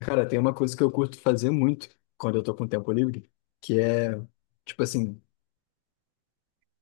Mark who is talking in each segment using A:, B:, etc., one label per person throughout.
A: Cara, tem uma coisa que eu curto fazer muito quando eu tô com tempo livre, que é, tipo assim,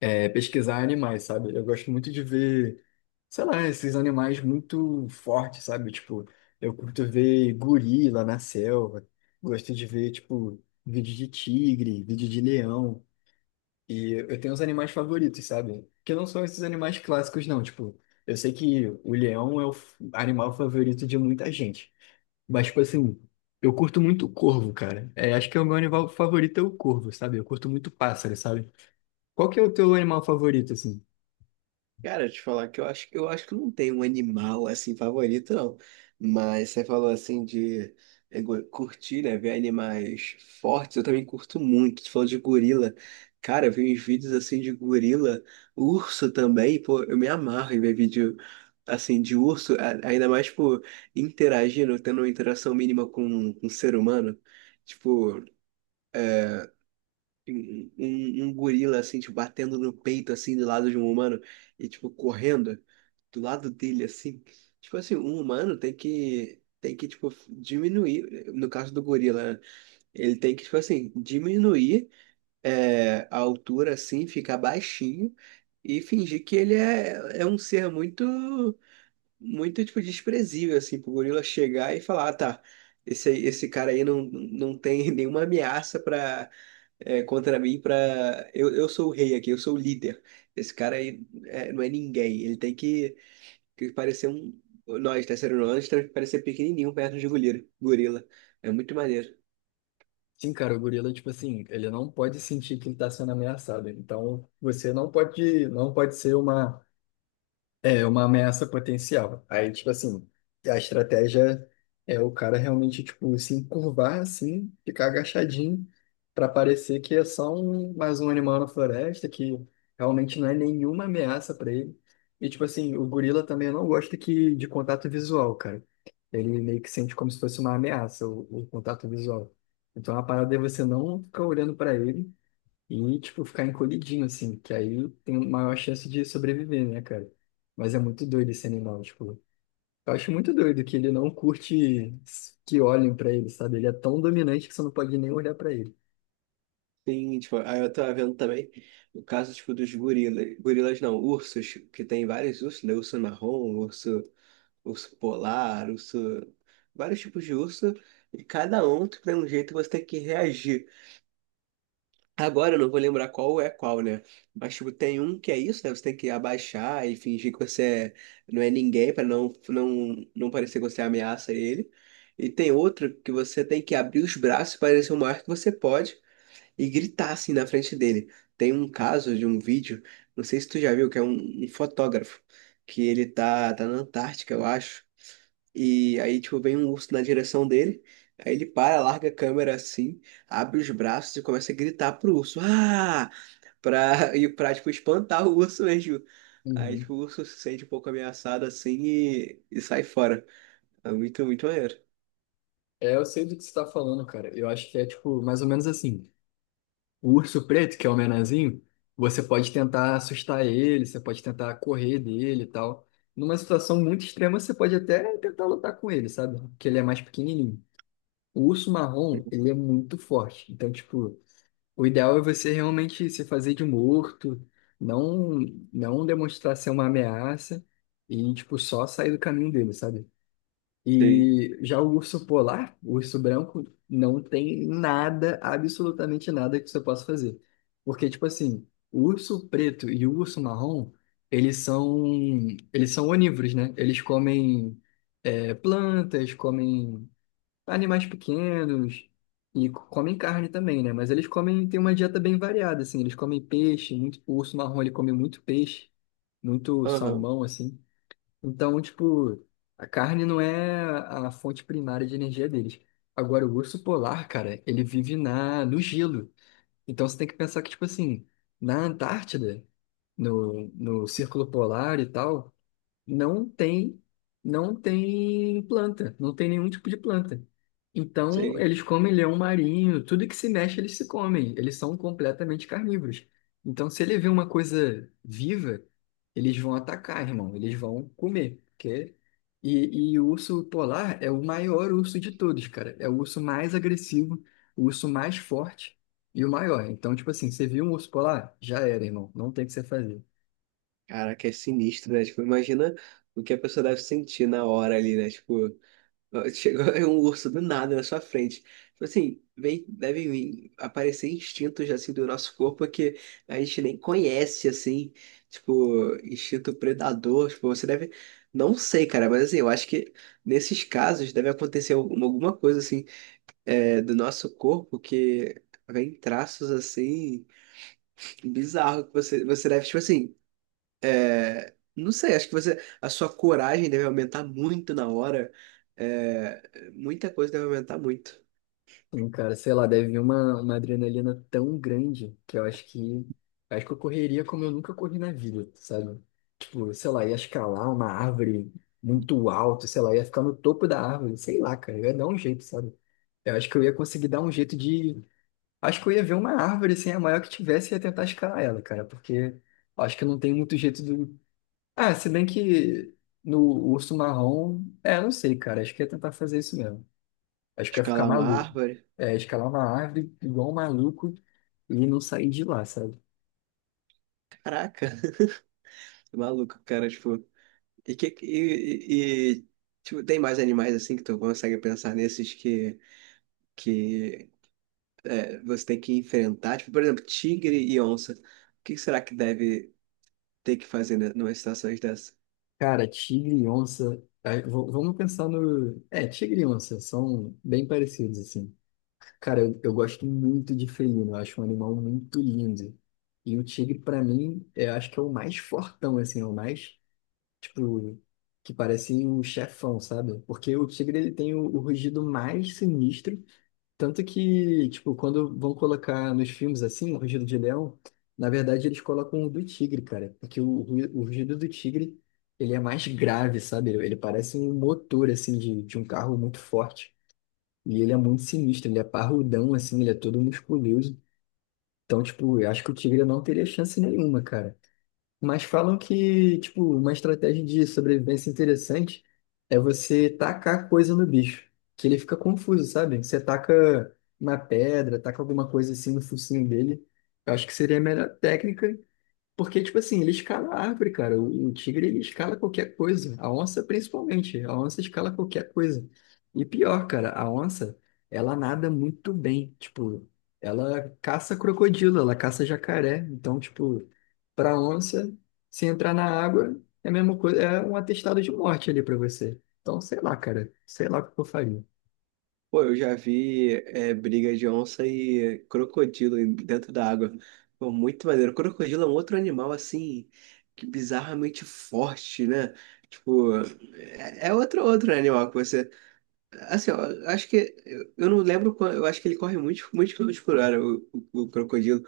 A: é, pesquisar animais, sabe? Eu gosto muito de ver, sei lá, esses animais muito fortes, sabe? Tipo, eu curto ver gorila na selva, gosto de ver, tipo, vídeo de tigre, vídeo de leão, e eu tenho os animais favoritos, sabe? Que não são esses animais clássicos, não, tipo, eu sei que o leão é o animal favorito de muita gente. Mas, tipo assim, eu curto muito corvo, cara. É, acho que é o meu animal favorito é o corvo, sabe? Eu curto muito pássaro, sabe? Qual que é o teu animal favorito, assim?
B: Cara, te falar que eu acho que não tem um animal assim favorito, não. Mas você falou assim de curtir, né? Ver animais fortes, eu também curto muito. Tu falou de gorila. Cara, eu vi uns vídeos assim de gorila, urso também, pô, eu me amarro em ver vídeo assim de urso, ainda mais, tipo, interagindo, tendo uma interação mínima com um ser humano. Tipo, um gorila assim, tipo, batendo no peito assim do lado de um humano e tipo correndo do lado dele, assim. Tipo assim, um humano tem que, tipo, diminuir, no caso do gorila, né? Ele tem que, tipo assim, diminuir é, a altura, assim, ficar baixinho e fingir que ele é um ser muito, muito, tipo, desprezível, assim, pro gorila chegar e falar, ah, tá, esse cara aí não tem nenhuma ameaça pra, é, contra mim, pra... Eu sou o rei aqui, eu sou o líder. Esse cara aí é, não é ninguém, ele tem que parecia um. Nós, terceiro ano, temos que parecer pequenininho perto de gorila. Gorila. É muito maneiro.
A: Sim, cara, o gorila, tipo assim, ele não pode sentir que ele tá sendo ameaçado. Então, você não pode ser uma. É uma ameaça potencial. Aí, tipo assim, a estratégia é o cara realmente, tipo, se encurvar assim, ficar agachadinho, para parecer que é só um, mais um animal na floresta, que realmente não é nenhuma ameaça para ele. E, tipo assim, o gorila também não gosta que, de contato visual, cara. Ele meio que sente como se fosse uma ameaça, o contato visual. Então, a parada é você não ficar olhando para ele, e, tipo, ficar encolhidinho, assim, que aí tem maior chance de sobreviver, né, cara? Mas é muito doido esse animal, tipo, eu acho muito doido que ele não curte que olhem pra ele, sabe? Ele é tão dominante que você não pode nem olhar pra ele.
B: Tem, tipo, aí eu tava vendo também o caso, tipo, dos gorilas. Gorilas não, ursos, que tem vários ursos, né? Urso marrom, urso, urso polar, urso. Vários tipos de urso. E cada um tem um jeito que você tem que reagir. Agora eu não vou lembrar qual é qual, né? Mas tipo, tem um que é isso, né? Você tem que abaixar e fingir que você não é ninguém pra não parecer que você ameaça ele. E tem outro que você tem que abrir os braços para parecer o maior que você pode e gritar assim na frente dele. Tem um caso de um vídeo, não sei se tu já viu, que é um fotógrafo que ele tá na Antártica, eu acho. E aí, tipo, vem um urso na direção dele. Aí ele para, larga a câmera assim, abre os braços e começa a gritar pro urso. Ah! Pra, e pra, tipo, espantar o urso mesmo. Aí,
A: Uhum.
B: tipo, o urso se sente um pouco ameaçado assim e sai fora. É muito, muito maneiro.
A: É, eu sei do que você tá falando, cara. Eu acho que é, tipo, mais ou menos assim. O urso preto, que é o menorzinho, você pode tentar assustar ele, você pode tentar correr dele e tal. Numa situação muito extrema, você pode até tentar lutar com ele, sabe? Porque ele é mais pequenininho. O urso marrom, ele é muito forte. Então, tipo, o ideal é você realmente se fazer de morto, não não demonstrar ser uma ameaça e, tipo, só sair do caminho dele, sabe?
B: Sei.
A: E já o urso polar, o urso branco, não tem nada, absolutamente nada que você possa fazer. Porque, tipo assim, o urso preto e o urso marrom, eles são, eles são onívoros, né? Eles comem, plantas, comem animais pequenos e comem carne também, né? Mas eles comem, tem uma dieta bem variada, assim. Eles comem peixe, muito, o urso marrom ele come muito peixe, muito
B: Aham,
A: salmão, assim. Então, tipo, a carne não é a fonte primária de energia deles. Agora, o urso polar, cara, ele vive na, no gelo. Então, você tem que pensar que, tipo assim, na Antártida, no Círculo Polar e tal, não tem, não tem planta, não tem nenhum tipo de planta. Então,
B: sei.
A: eles comem leão marinho, tudo que se mexe eles se comem, eles são completamente carnívoros. Então, se ele vê uma coisa viva, eles vão atacar, irmão, eles vão comer, porque... E o urso polar é o maior urso de todos, cara. É o urso mais agressivo, o urso mais forte e o maior. Então, tipo assim, você viu um urso polar? Já era, irmão. Não tem o que você fazer.
B: Caraca, é sinistro, né? Tipo, imagina o que a pessoa deve sentir na hora ali, né? Tipo. Chegou um urso do nada na sua frente. Tipo assim, vem, devem vir aparecer instintos assim do nosso corpo que a gente nem conhece, assim, tipo, instinto predador. Tipo, você deve. Não sei, cara, mas assim, eu acho que nesses casos deve acontecer alguma coisa assim é, do nosso corpo que vem traços assim bizarro que você deve, tipo assim. Não sei, acho que você, a sua coragem deve aumentar muito na hora. É, muita coisa deve aumentar muito.
A: Sim, cara, sei lá, deve vir uma adrenalina tão grande que eu acho que eu correria como eu nunca corri na vida, sabe? Tipo, sei lá, ia escalar uma árvore muito alto, sei lá, ia ficar no topo da árvore, sei lá, cara, eu ia dar um jeito, sabe? Eu acho que eu ia conseguir dar um jeito de. Acho que eu ia ver uma árvore assim, a maior que tivesse, e ia tentar escalar ela, cara, porque eu acho que não tem muito jeito do. Ah, se bem que no urso marrom, não sei, cara, acho que ia tentar fazer isso mesmo. Acho que eu ia ficar
B: Escalar uma
A: maluco.
B: árvore.
A: É, escalar uma árvore igual um maluco e não sair de lá, sabe?
B: Caraca, maluco, cara, tipo. E que e, e- tipo, tem mais animais assim que tu consegue pensar nesses que é, você tem que enfrentar, tipo, por exemplo, tigre e onça. O que será que deve ter que fazer né, numa situação dessa?
A: Cara, tigre e onça. Aí, vamos pensar no. É, tigre e onça são bem parecidos, assim. Cara, eu gosto muito de felino, eu acho um animal muito lindo. E o tigre, pra mim, eu acho que é o mais fortão, assim, é o mais, tipo, que parece um chefão, sabe? Porque o tigre, ele tem o rugido mais sinistro. Tanto que, tipo, quando vão colocar nos filmes assim, o rugido de leão, na verdade eles colocam o do tigre, cara. Porque o rugido do tigre, ele é mais grave, sabe? Ele parece um motor, assim, de um carro muito forte. E ele é muito sinistro, ele é parrudão, assim, ele é todo musculoso. Então, tipo, eu acho que o tigre não teria chance nenhuma, cara. Mas falam que, tipo, uma estratégia de sobrevivência interessante é você tacar coisa no bicho, que ele fica confuso, sabe? Você taca uma pedra, taca alguma coisa assim no focinho dele. Eu acho que seria a melhor técnica porque, tipo assim, ele escala a árvore, cara. O tigre, ele escala qualquer coisa. A onça, principalmente. A onça escala qualquer coisa. E pior, cara, a onça, ela nada muito bem. Tipo, ela caça crocodilo, ela caça jacaré. Então, tipo, pra onça, se entrar na água, é a mesma coisa, é um atestado de morte ali pra você. Então, sei lá, cara. Sei lá o que eu faria.
B: Pô, eu já vi é, briga de onça e crocodilo dentro da água. Pô, muito maneiro. Crocodilo é um outro animal, assim, que bizarramente forte, né? Tipo, é, é outro animal que você... Assim, ó, eu acho que... Eu não lembro, eu acho que ele corre muito, muito quilômetros por hora, o crocodilo.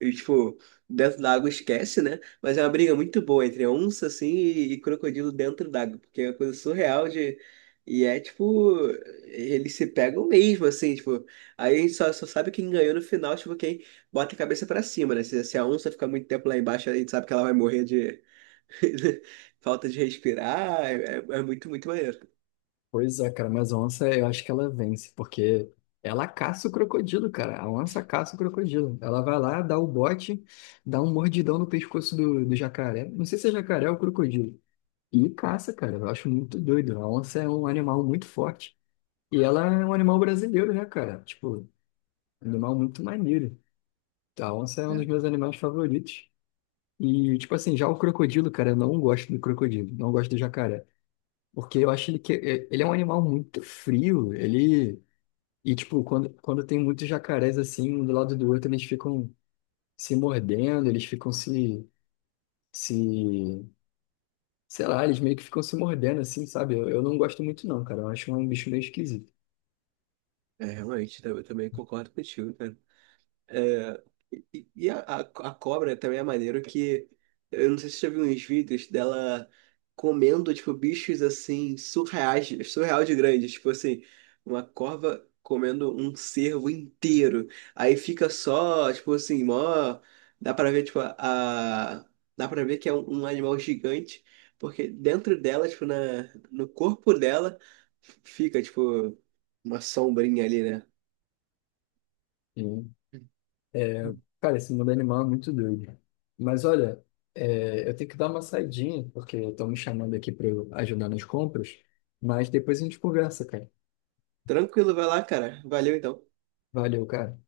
B: E, tipo, dentro da água esquece, né? Mas é uma briga muito boa entre onça, assim, e crocodilo dentro d'água, porque é uma coisa surreal de... E é, tipo, eles se pegam mesmo, assim, tipo... Aí a gente só sabe quem ganhou no final, tipo, quem bota a cabeça pra cima, né? Se a onça ficar muito tempo lá embaixo, a gente sabe que ela vai morrer de... falta de respirar, é muito, muito maneiro.
A: Pois é, cara, mas a onça eu acho que ela vence, porque ela caça o crocodilo, cara. A onça caça o crocodilo. Ela vai lá, dá o bote, dá um mordidão no pescoço do jacaré. Não sei se é jacaré ou crocodilo. E caça, cara. Eu acho muito doido. A onça é um animal muito forte. E ela é um animal brasileiro, né, cara? Tipo, um animal muito maneiro. A onça é um dos
B: É,
A: meus animais favoritos. E, tipo assim, já o crocodilo, cara, eu não gosto do crocodilo, não gosto do jacaré. Porque eu acho ele que é, ele é um animal muito frio. Ele. E, tipo, quando tem muitos jacarés assim, um do lado do outro, eles ficam se mordendo, eles ficam se, se, sei lá, eles meio que ficam se mordendo assim, sabe? Eu não gosto muito não, cara. Eu acho um bicho meio esquisito.
B: realmente, eu também concordo contigo, cara. E a cobra também é maneiro que eu não sei se você já viu uns vídeos dela comendo, tipo, bichos assim, surreais, surreal de grandes. Tipo assim, uma corva comendo um cervo inteiro. Aí fica só, tipo assim, mó. Dá pra ver, tipo, a. Dá pra ver que é um animal gigante, porque dentro dela, tipo, na, no corpo dela, fica, tipo, uma sombrinha ali, né?
A: E, é, cara, esse mundo animal é muito doido. Mas olha, eu tenho que dar uma saidinha, porque estão me chamando aqui para ajudar nas compras, mas depois a gente conversa, cara.
B: Tranquilo, vai lá, cara. Valeu então.
A: Valeu, cara.